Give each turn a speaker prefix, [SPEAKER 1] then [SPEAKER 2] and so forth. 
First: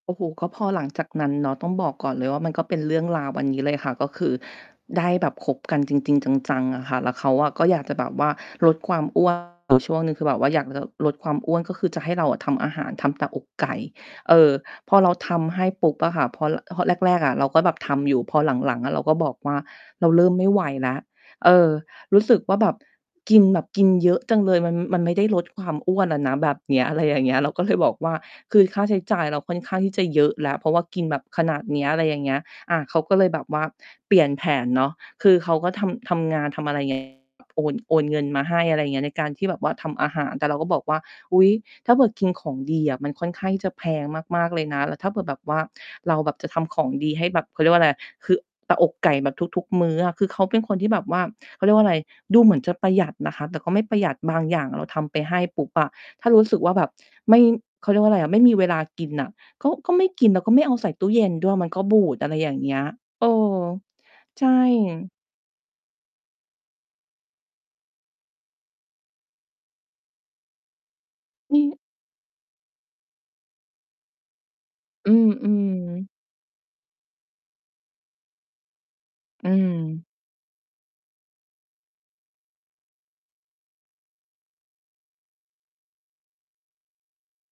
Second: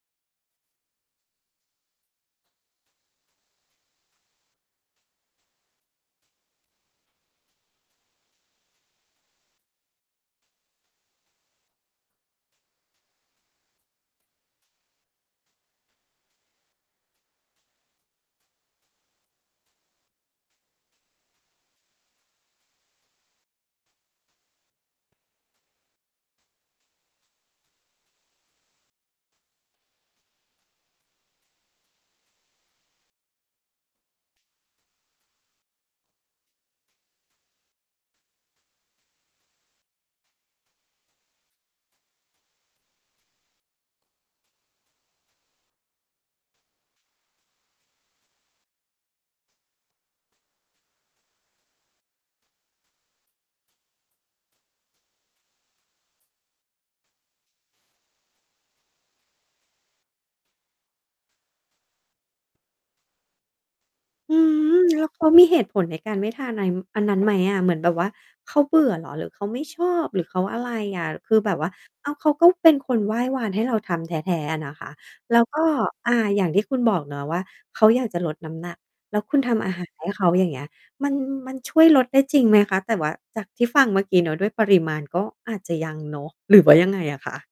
[SPEAKER 1] โอ้โฮ ก็พอหลังจากนั้นเนาะ ต้องบอกก่อนเลยว่า มันก็เป็นเรื่องราวอันนี้เลยค่ะ ก็คือได้แบบคบกันจริง ๆ จัง ๆ อะค่ะ แล้วเขาอะก็อยากจะแบบว่า ลดความ อ้วน อยู่ช่วงหนึ่ง คือแบบว่าอยากจะลดความอ้วน ก็คือจะให้เราอะทำอาหาร ทำแต่อกไก่ เออ พอเราทำให้ปุ๊บอะค่ะ พอ ร พอแรก ๆ อะ เราก็แบบทำอยู่ พอหลัง ๆ อะเราก็บอกว่า เราเริ่มไม่ไหวนะ เออ รู้สึกว่าแบบกินแบบกินเยอะจังเลย มัน มันไม่ได้ลดความอ้วนน่ะนะแบบเนี้ย อะไรอย่างเงี้ย เราก็เลยบอกว่า คือค่าใช้จ่ายเราค่อนข้างที่จะเยอะแล้ว เพราะว่ากินแบบขนาดเนี้ย อะไรอย่างเงี้ย อา เขาก็เลยแบบว่าเปลี่ยนแผนเนาะ คือเขาก็ทำ ทำงาน ทำอะไร ไง โอน โอนเงินมาให้ อะไรเงี้ย ในการที่แบบว่าทำอาหาร แต่เราก็บอกว่า อุ๊ย ถ้าแบบกินของดีอะ มันค่อนข้างที่จะแพงมาก ๆ เลยนะ แล้วถ้าเผื่อแบบว่าเราแบบจะทำของดีให้แบบ เขาเรียกว่าอะไร คือแต่อกไก่แบบทุก ๆ มื้ออะ คือเขาเป็นคนที่แบบว่า เขาเรียกว่าอะไร ดูเหมือนจะประหยัดนะคะ แต่ก็ไม่ประหยัด บางอย่างอะเราทำไปให้ปุ๊บอะ ถ้ารู้สึกว่าแบบไม่ เขาเรียกว่าอะไรอะ ไม่มีเวลากินน่ะ ก็ ก็ไม่กิน แล้วก็ไม่เอาใส่ตู้เย็นด้วย มันก็บูด อะไรอย่างเงี้ย เออ
[SPEAKER 2] อื
[SPEAKER 1] ใช่
[SPEAKER 2] อ แล้ว เขามีเหตุผลในการไม่ทาน อัน อันนั้นไหมอะ? เหมือนแบบว่าเขาเบื่อเหรอ หรือเขาไม่ชอบ หรือเขาอะไรอะ? คือแบ
[SPEAKER 1] อื
[SPEAKER 2] บว่า
[SPEAKER 1] อ
[SPEAKER 2] อ้าว เขาก็เป็นคนไหว้วานให้เราทำแท้ ๆ อะนะคะ
[SPEAKER 1] อื
[SPEAKER 2] แล้วก็
[SPEAKER 1] อ ๆ
[SPEAKER 2] อ่า อย่างที่คุณบอกเนาะว่า เขาอยากจะลดน้ำหนัก แล้วคุณ
[SPEAKER 1] อื
[SPEAKER 2] ทำอาหาร
[SPEAKER 1] ม
[SPEAKER 2] ให้ เขา อย่างเงี้ย มัน มันช่วยลดได้จริงไหมคะ? แต่ว่าจากที่ฟังเมื่อกี้เนาะ ด้วยปริมาณ ก็อาจจะยังเนาะ หรือว่ายังไงอะคะ?